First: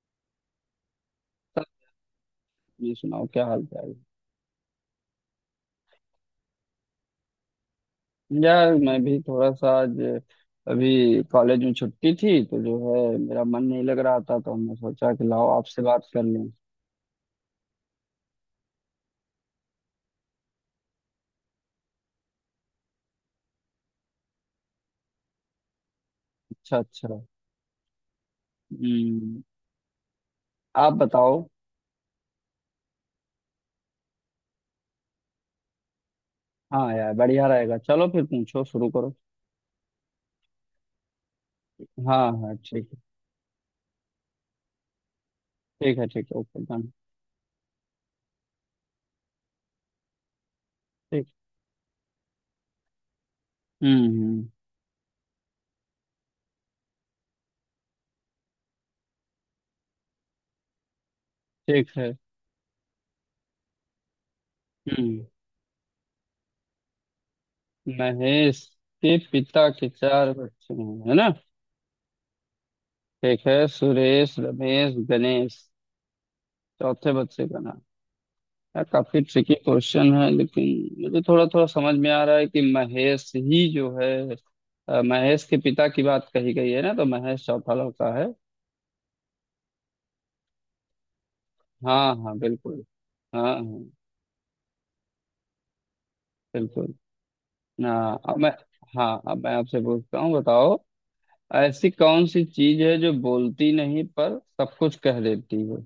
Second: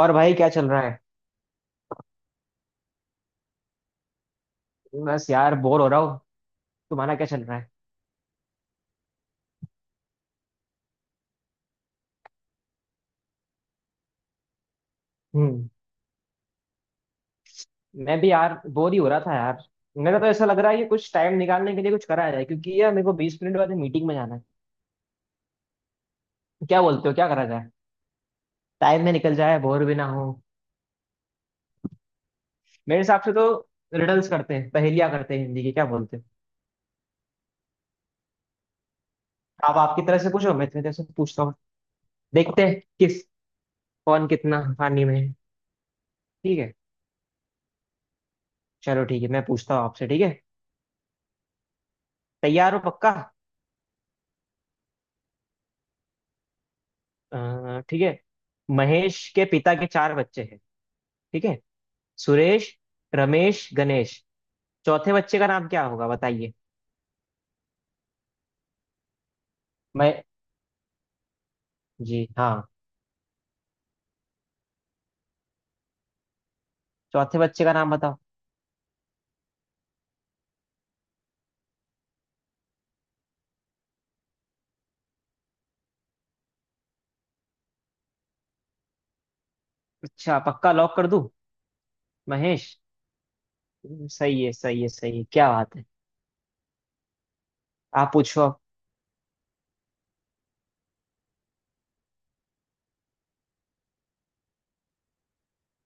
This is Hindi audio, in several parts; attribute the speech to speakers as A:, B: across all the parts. A: और भाई क्या चल रहा है।
B: ये सुनाओ क्या हाल चाल है?
A: बस यार बोर हो रहा हूँ। तुम्हारा क्या चल रहा है?
B: यार मैं भी थोड़ा सा आज अभी कॉलेज में छुट्टी थी, तो जो है मेरा मन नहीं लग रहा था, तो हमने सोचा कि लाओ
A: हम्म
B: आपसे बात कर लें।
A: मैं भी यार बोर ही हो रहा था यार। मेरा तो ऐसा लग रहा है कि कुछ टाइम निकालने के लिए कुछ करा जाए, क्योंकि यार मेरे को 20 मिनट बाद मीटिंग में जाना है।
B: अच्छा
A: क्या
B: अच्छा।
A: बोलते हो, क्या करा जाए? टाइम में निकल
B: हम्म।
A: जाए, बोर भी ना हो।
B: आप बताओ।
A: मेरे हिसाब से तो रिडल्स करते हैं, पहेलियां करते हैं हिंदी की, क्या बोलते हो?
B: हाँ यार बढ़िया रहेगा, चलो फिर पूछो शुरू करो।
A: आप आपकी तरह से पूछो, मैं इतनी तरह से पूछता हूँ।
B: हाँ हाँ
A: देखते हैं
B: ठीक है।
A: किस, कौन कितना पानी में है।
B: ठीक है ठीक है
A: ठीक
B: ओके
A: है,
B: डन।
A: चलो ठीक है, मैं पूछता हूँ आपसे, ठीक है?
B: ठीक।
A: तैयार हो पक्का?
B: हम्म।
A: ठीक है। महेश के पिता के चार बच्चे, ठीक है?
B: ठीक है।
A: सुरेश, रमेश, गणेश। चौथे
B: हम्म।
A: बच्चे का नाम क्या होगा, बताइए।
B: महेश के पिता के
A: मैं?
B: चार बच्चे हैं, है ना?
A: जी हाँ,
B: ठीक है। सुरेश रमेश गणेश। चौथे
A: चौथे
B: बच्चे का
A: बच्चे का
B: नाम।
A: नाम बताओ।
B: यार काफी ट्रिकी क्वेश्चन है, लेकिन मुझे थोड़ा थोड़ा समझ में आ रहा है कि महेश ही जो है। महेश के पिता की बात कही गई है ना, तो महेश चौथा लड़का है।
A: अच्छा, पक्का लॉक कर दूं?
B: हाँ हाँ
A: महेश।
B: बिल्कुल। हाँ हाँ
A: सही है, सही है, सही है, क्या बात है।
B: बिल्कुल।
A: आप
B: हाँ अब
A: पूछो
B: मैं
A: अब।
B: हाँ अब मैं आपसे पूछता हूँ बताओ। ऐसी कौन सी चीज है जो बोलती नहीं पर सब कुछ कह देती है?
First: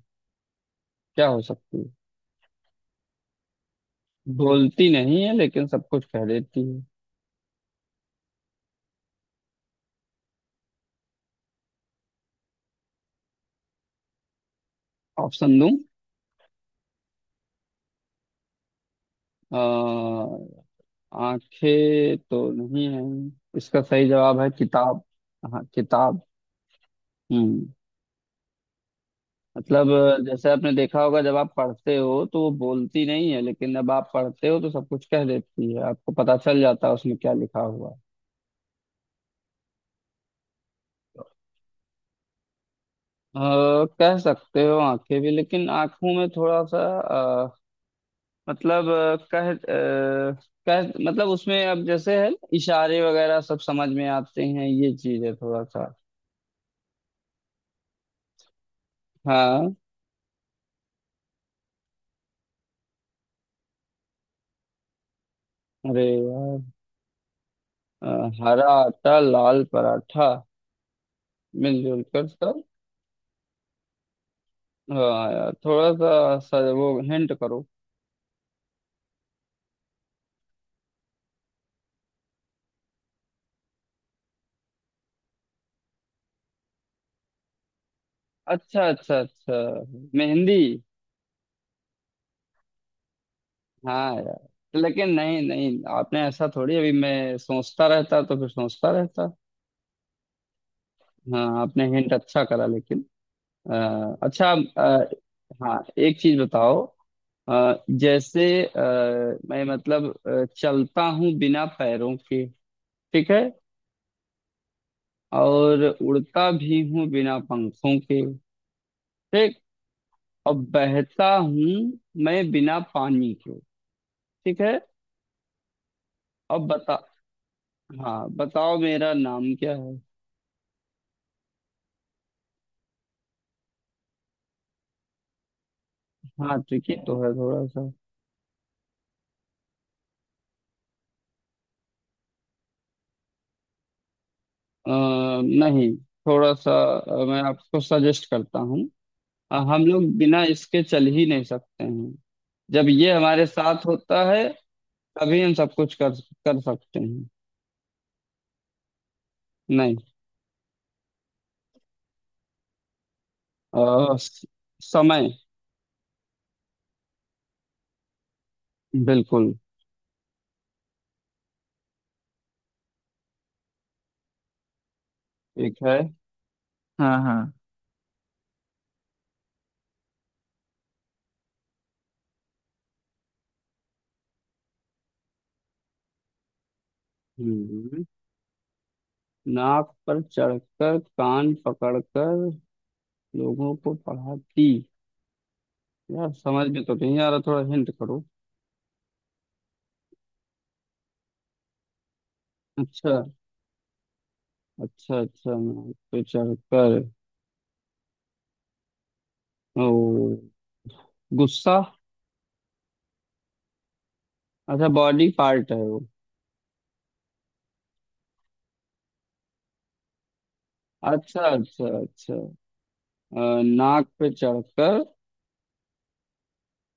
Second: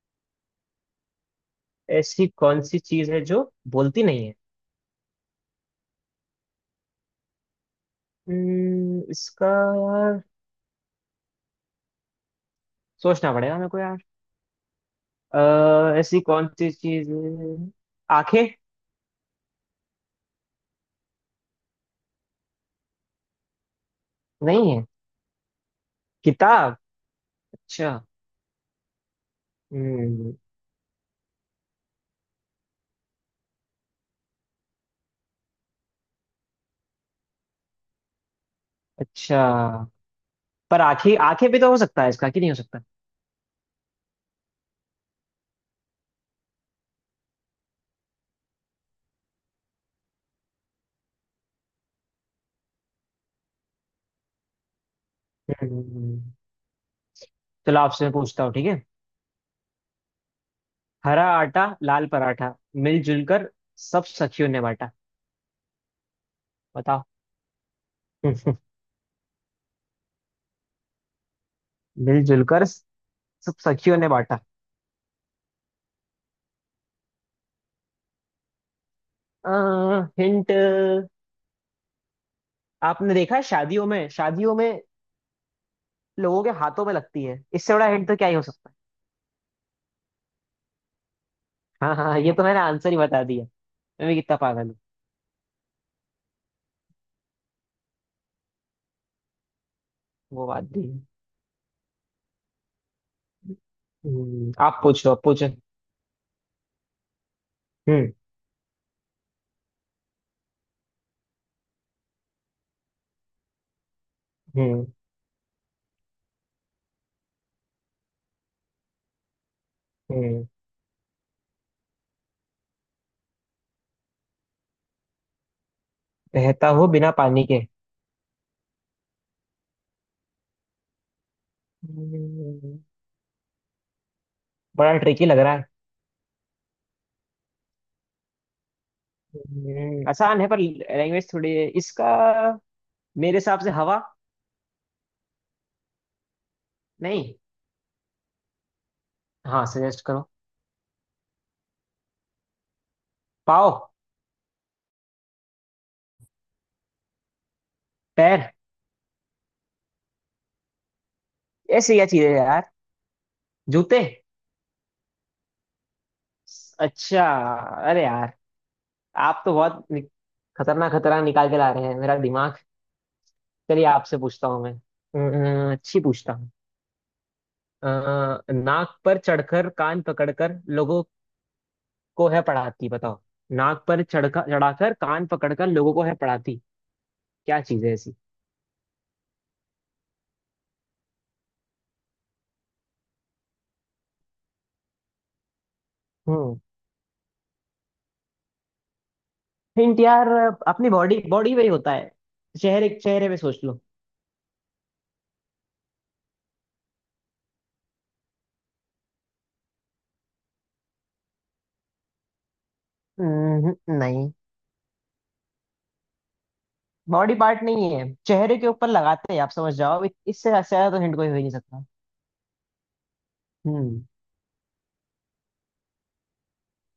B: क्या हो सकती है?
A: ऐसी कौन सी चीज है जो बोलती नहीं है?
B: बोलती नहीं है लेकिन सब कुछ कह देती है।
A: इसका यार सोचना पड़ेगा मेरे को यार।
B: ऑप्शन दूं?
A: ऐसी कौन सी चीज है? आंखें?
B: आंखें तो नहीं है। इसका सही जवाब है
A: नहीं है?
B: किताब। हाँ किताब।
A: किताब?
B: हम्म।
A: अच्छा।
B: मतलब
A: हम्म।
B: जैसे आपने देखा होगा, जब आप पढ़ते हो तो वो बोलती नहीं है, लेकिन जब आप पढ़ते हो तो सब कुछ कह देती है, आपको पता चल जाता है उसमें क्या लिखा हुआ है।
A: अच्छा, पर आंखें, आंखें भी तो हो सकता है इसका, कि नहीं हो सकता?
B: कह सकते हो आंखें भी, लेकिन आंखों में थोड़ा सा मतलब कह मतलब उसमें अब जैसे है ना, इशारे वगैरह सब समझ में आते हैं, ये चीज है थोड़ा सा।
A: हम्म, चलो आपसे मैं पूछता हूँ, ठीक है।
B: हाँ।
A: हरा आटा लाल पराठा, मिलजुल कर सब सखियों ने बांटा।
B: अरे यार।
A: बताओ।
B: अ, हरा आटा लाल पराठा मिलजुल कर
A: मिलजुल
B: सब।
A: कर सब सखियों ने बांटा।
B: हाँ यार थोड़ा सा सर वो हिंट करो।
A: हिंट? आपने देखा है शादियों में, शादियों में, लोगों के हाथों में लगती है, इससे बड़ा हिंट तो क्या ही हो सकता है।
B: अच्छा अच्छा अच्छा। मेहंदी।
A: हाँ हाँ, ये तो मैंने आंसर ही बता दिया। मैं
B: हाँ
A: भी कितना पागल हूँ।
B: यार। लेकिन नहीं नहीं आपने ऐसा थोड़ी, अभी मैं सोचता रहता तो फिर सोचता रहता।
A: वो बात भी है।
B: हाँ आपने हिंट अच्छा करा लेकिन अच्छा।
A: आप
B: अ,
A: पूछो, आप पूछो।
B: हाँ एक चीज बताओ। अ,
A: हम्म।
B: जैसे अ, मैं मतलब चलता हूँ बिना पैरों के। ठीक है।
A: हम्म।
B: और उड़ता भी हूँ बिना पंखों के। ठीक।
A: हम्म।
B: अब बहता हूँ मैं बिना पानी के। ठीक है। अब
A: बहता हूँ
B: बता।
A: बिना पानी के।
B: हाँ बताओ, मेरा नाम क्या है?
A: हम्म, बड़ा ट्रिकी लग रहा है।
B: हाँ ट्रिकी तो है थोड़ा सा।
A: आसान है पर लैंग्वेज थोड़ी है इसका। मेरे हिसाब से हवा।
B: नहीं। थोड़ा सा
A: नहीं।
B: मैं आपको सजेस्ट करता हूँ।
A: हाँ,
B: हम
A: सजेस्ट
B: लोग
A: करो।
B: बिना इसके चल ही नहीं सकते हैं, जब ये हमारे
A: पाँव?
B: साथ होता है तभी हम सब कुछ कर कर सकते हैं।
A: पैर?
B: नहीं।
A: ऐसी क्या चीज है यार? जूते?
B: अ, स- समय।
A: अच्छा। अरे यार, आप
B: बिल्कुल।
A: तो बहुत खतरनाक, खतरनाक निकाल के ला रहे हैं मेरा दिमाग। चलिए आपसे पूछता हूँ मैं
B: ठीक है।
A: अच्छी पूछता हूँ।
B: हाँ
A: अ, नाक पर चढ़कर कान पकड़कर लोगों को है पढ़ाती, बताओ। नाक पर चढ़कर चढ़ाकर कान पकड़कर लोगों को है पढ़ाती। क्या चीज है
B: हाँ।
A: ऐसी?
B: नाक पर चढ़कर कान पकड़कर लोगों को पढ़ाती। यार समझ में तो नहीं आ रहा, थोड़ा हिंट करो।
A: हिंट यार, अपनी बॉडी बॉडी में ही होता है। चेहरे
B: अच्छा
A: चेहरे पे सोच लो।
B: अच्छा अच्छा। नाक पे चढ़कर ओ गुस्सा।
A: हम्म, नहीं।
B: अच्छा बॉडी पार्ट है वो।
A: बॉडी पार्ट नहीं है, चेहरे के ऊपर लगाते हैं, आप समझ जाओ, इससे ज्यादा तो हिंट कोई हो ही
B: अच्छा
A: नहीं सकता।
B: अच्छा अच्छा।
A: हम्म।
B: नाक पे चढ़कर।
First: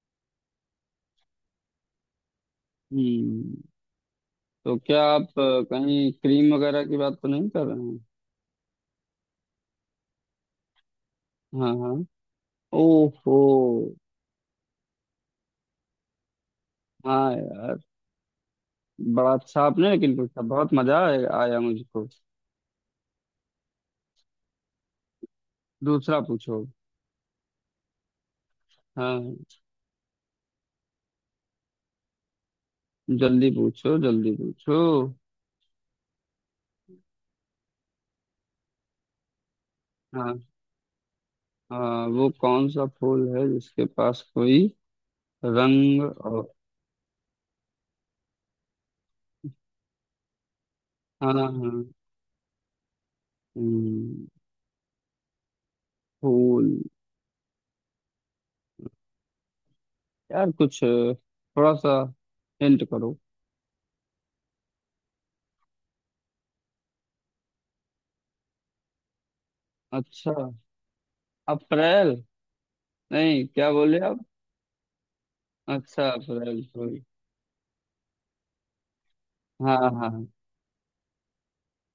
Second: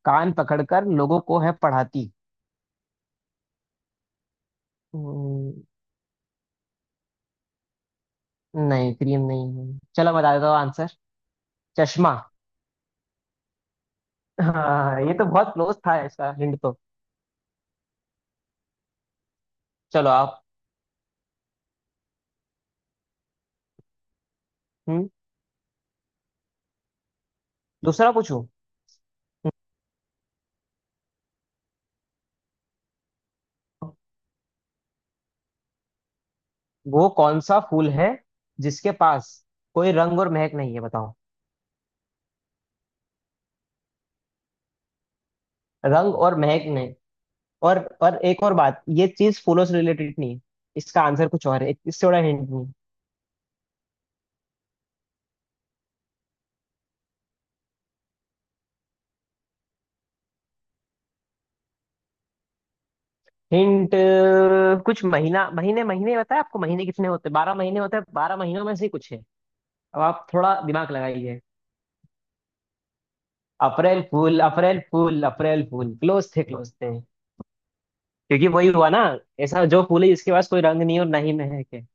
A: कान पकड़कर लोगों को है पढ़ाती।
B: हम्म। तो क्या आप
A: हम्म,
B: कहीं क्रीम वगैरह की बात तो नहीं कर रहे हैं?
A: नहीं क्रीम नहीं है, चलो बता देता हूँ आंसर।
B: हाँ हाँ।
A: चश्मा।
B: ओहो।
A: हाँ, ये तो बहुत क्लोज था इसका हिंट तो।
B: हाँ यार, बड़ा अच्छा आपने
A: चलो
B: लेकिन पूछा,
A: आप।
B: बहुत मजा आया आया मुझको।
A: हम्म।
B: दूसरा पूछो।
A: दूसरा पूछूं?
B: हाँ जल्दी पूछो जल्दी पूछो।
A: वो कौन सा फूल है जिसके पास कोई रंग और
B: हाँ
A: महक नहीं है, बताओ।
B: हाँ वो कौन सा फूल है जिसके पास कोई रंग
A: रंग और
B: और।
A: महक नहीं। और एक और बात, ये चीज फूलों से रिलेटेड नहीं है। इसका आंसर
B: हाँ
A: कुछ और है,
B: हाँ।
A: इससे बड़ा हिंट नहीं।
B: हम्म, फूल, यार कुछ थोड़ा सा हिंट करो।
A: हिंट? कुछ महीना, महीने महीने बताया आपको, महीने कितने होते हैं, 12 महीने होते हैं, 12 महीनों में से ही कुछ है। अब आप
B: अच्छा।
A: थोड़ा दिमाग लगाइए।
B: अप्रैल। नहीं, क्या बोले
A: अप्रैल
B: आप?
A: फूल, अप्रैल फूल, अप्रैल फूल।
B: अच्छा
A: क्लोज थे,
B: अप्रैल
A: क्लोज थे।
B: फूल।
A: क्योंकि वही हुआ ना, ऐसा
B: हाँ
A: जो फूल है
B: हाँ
A: जिसके पास कोई रंग नहीं और ना ही महक है।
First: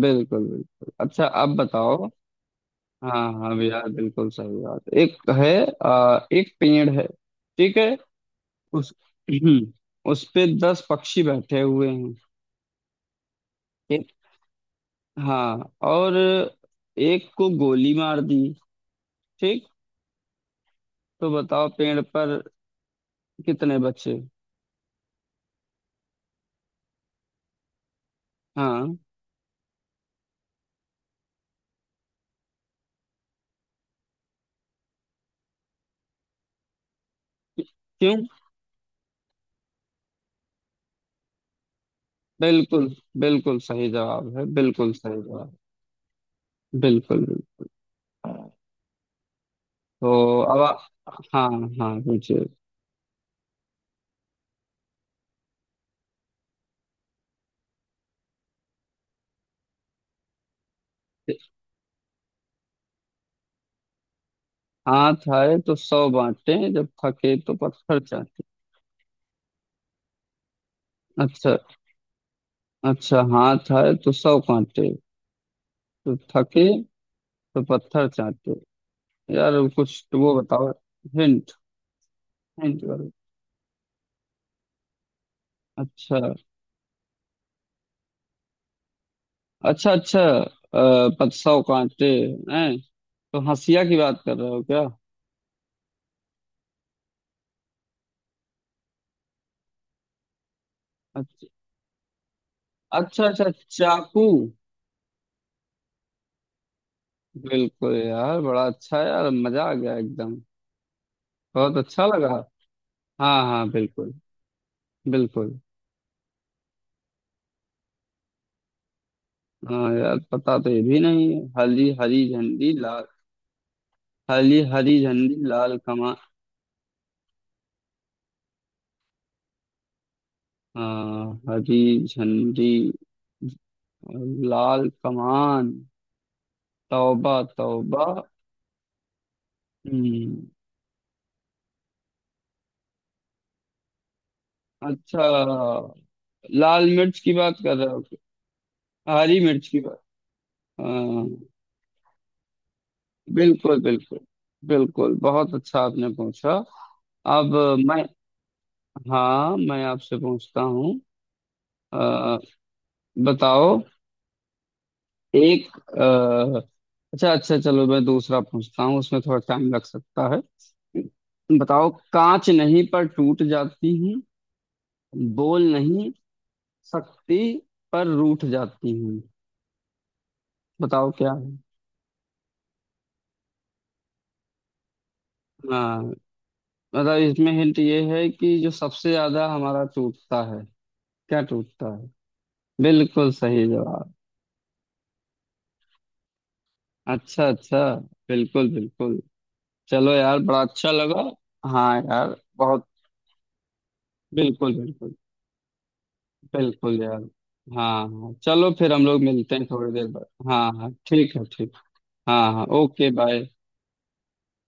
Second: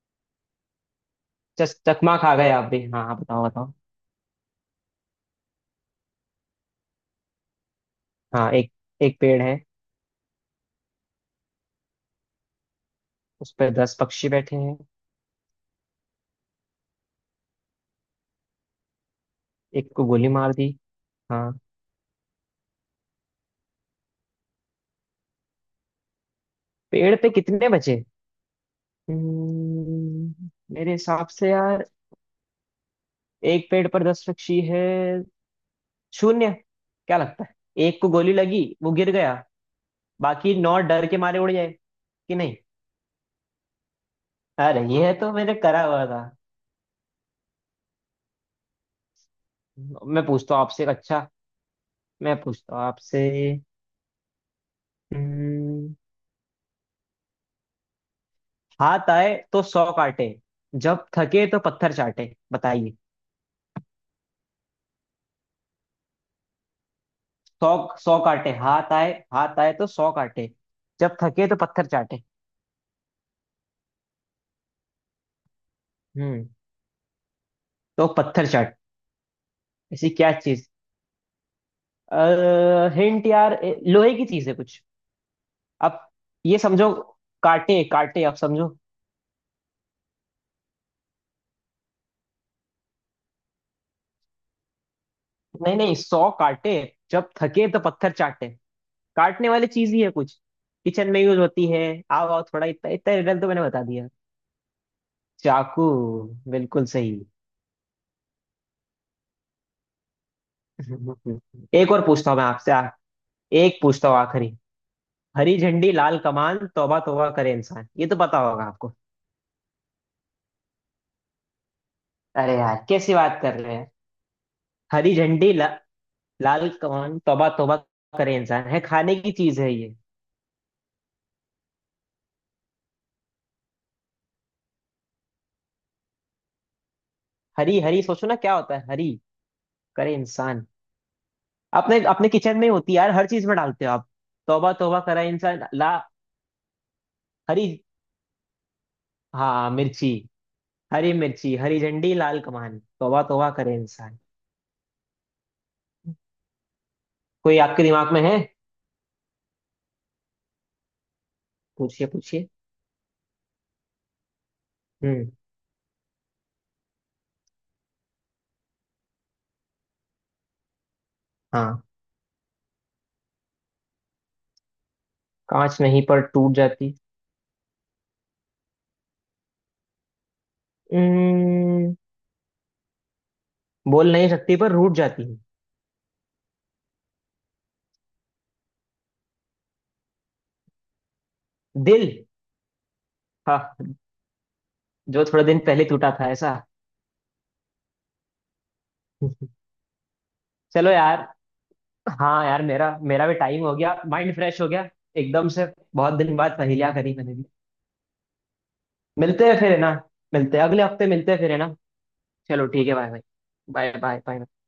B: बिल्कुल बिल्कुल। अच्छा अब
A: चस,
B: बताओ।
A: चकमा खा गए आप भी। हाँ हाँ,
B: हाँ
A: बताओ,
B: हाँ
A: बताओ।
B: यार बिल्कुल सही बात। एक है एक पेड़ है। ठीक है।
A: हाँ एक,
B: उस
A: एक पेड़ है।
B: हम्म, उस पे 10 पक्षी बैठे हुए हैं।
A: उस पर दस
B: एक।
A: पक्षी बैठे हैं।
B: हाँ और एक को गोली मार दी। ठीक।
A: एक को गोली मार दी।
B: तो
A: हाँ,
B: बताओ पेड़ पर कितने बचे?
A: पेड़ पे कितने बचे?
B: हाँ।
A: हम्म, मेरे हिसाब से यार, एक पेड़ पर 10 पक्षी है, शून्य। क्या लगता है? एक को
B: क्यों?
A: गोली लगी, वो गिर गया, बाकी नौ डर के मारे उड़ जाए, कि नहीं?
B: बिल्कुल। बिल्कुल सही जवाब है,
A: अरे,
B: बिल्कुल
A: ये
B: सही
A: तो मैंने
B: जवाब।
A: करा हुआ था।
B: बिल्कुल बिल्कुल।
A: मैं
B: तो
A: पूछता
B: अब
A: हूँ आपसे एक, अच्छा।
B: हाँ। हाँ
A: मैं
B: पूछिए।
A: पूछता हूँ आपसे। हम्म, हाथ आए तो सौ काटे, जब थके तो पत्थर चाटे, बताइए।
B: हाथ आए तो 100 बांटे जब थके तो
A: सौ,
B: पत्थर
A: सौ
B: चाटे।
A: काटे। हाथ आए, हाथ आए तो सौ काटे, जब थके
B: अच्छा
A: तो पत्थर चाटे।
B: अच्छा हाथ आए तो 100 काटे तो
A: हम्म।
B: थके तो
A: तो
B: पत्थर
A: पत्थर
B: चाटे।
A: चाट।
B: यार कुछ
A: ऐसी
B: तो
A: क्या
B: वो
A: चीज?
B: बताओ। हिंट। हिंट करो।
A: हिंट यार, ए, लोहे की चीज है कुछ। आप
B: अच्छा
A: ये समझो, काटे, काटे, आप समझो।
B: अच्छा अच्छा पत 100 कांटे हैं, तो हंसिया की बात कर रहे हो क्या?
A: नहीं नहीं, सौ काटे, जब थके तो पत्थर चाटे। काटने वाली चीज ही है कुछ, किचन में यूज
B: अच्छा
A: होती है। आओ आओ, थोड़ा इतना, इतना
B: अच्छा
A: रिडल
B: अच्छा।
A: तो मैंने बता दिया।
B: चाकू।
A: चाकू। बिल्कुल सही।
B: बिल्कुल यार बड़ा अच्छा, यार मजा आ गया एकदम। बहुत
A: एक और
B: अच्छा लगा।
A: पूछता हूँ मैं आपसे, आ,
B: हाँ हाँ
A: एक पूछता
B: बिल्कुल।
A: हूँ आखिरी। हरी
B: बिल्कुल।
A: झंडी लाल कमान, तौबा तौबा करे इंसान, ये तो पता होगा आपको।
B: हाँ यार पता तो ये भी नहीं है, हली हरी
A: अरे
B: झंडी
A: यार,
B: लाल।
A: कैसी बात कर रहे हैं?
B: हली हरी
A: हरी
B: झंडी
A: झंडी ल...
B: लाल कमान।
A: लाल कौन, तौबा तौबा करे इंसान, है, खाने की चीज है ये।
B: हाँ हरी झंडी और लाल कमान तौबा
A: हरी, हरी
B: तौबा।
A: सोचो ना क्या होता है, हरी करे
B: हम्म।
A: इंसान, अपने अपने किचन में ही होती है यार, हर चीज में डालते हो आप, तौबा तौबा
B: अच्छा,
A: करे इंसान, ला।
B: लाल मिर्च की बात
A: हरी।
B: कर रहे हो क्या? हरी मिर्च
A: हाँ,
B: की बात।
A: मिर्ची। हरी
B: हाँ।
A: मिर्ची, हरी झंडी लाल कमान, तौबा तौबा करे
B: बिल्कुल
A: इंसान।
B: बिल्कुल बिल्कुल बहुत अच्छा आपने पूछा। अब
A: कोई आपके
B: मैं।
A: दिमाग में है?
B: हाँ मैं आपसे पूछता हूँ।
A: पूछिए,
B: अ,
A: पूछिए।
B: बताओ
A: हम्म।
B: एक। अ, अच्छा अच्छा चलो मैं दूसरा पूछता हूँ, उसमें थोड़ा टाइम लग सकता है।
A: हाँ,
B: बताओ कांच नहीं पर टूट जाती हूँ, बोल
A: कांच नहीं
B: नहीं
A: पर टूट जाती।
B: सकती पर रूठ जाती हूँ, बताओ क्या है?
A: हम्म, बोल नहीं सकती पर रूठ जाती,
B: हाँ मतलब इसमें हिंट ये है कि जो सबसे ज्यादा हमारा टूटता है। क्या
A: है
B: टूटता
A: दिल।
B: है? बिल्कुल सही
A: हाँ,
B: जवाब।
A: जो थोड़े दिन पहले टूटा था ऐसा।
B: अच्छा अच्छा। बिल्कुल बिल्कुल। चलो यार बड़ा
A: चलो
B: अच्छा
A: यार।
B: लगा। हाँ यार
A: हाँ यार,
B: बहुत।
A: मेरा मेरा भी टाइम हो गया, माइंड फ्रेश हो
B: बिल्कुल
A: गया
B: बिल्कुल।
A: एकदम से। बहुत दिन बाद पहेलियां
B: बिल्कुल
A: करी
B: यार।
A: मैंने भी।
B: हाँ हाँ चलो फिर हम लोग
A: मिलते
B: मिलते
A: हैं
B: हैं
A: फिर, है ना?
B: थोड़ी देर बाद।
A: मिलते हैं,
B: हाँ
A: अगले
B: हाँ
A: हफ्ते मिलते
B: ठीक
A: हैं
B: है
A: फिर, है ना?
B: ठीक। हाँ हाँ
A: चलो ठीक है, bye
B: okay
A: bye.
B: Bye.
A: Bye bye bye.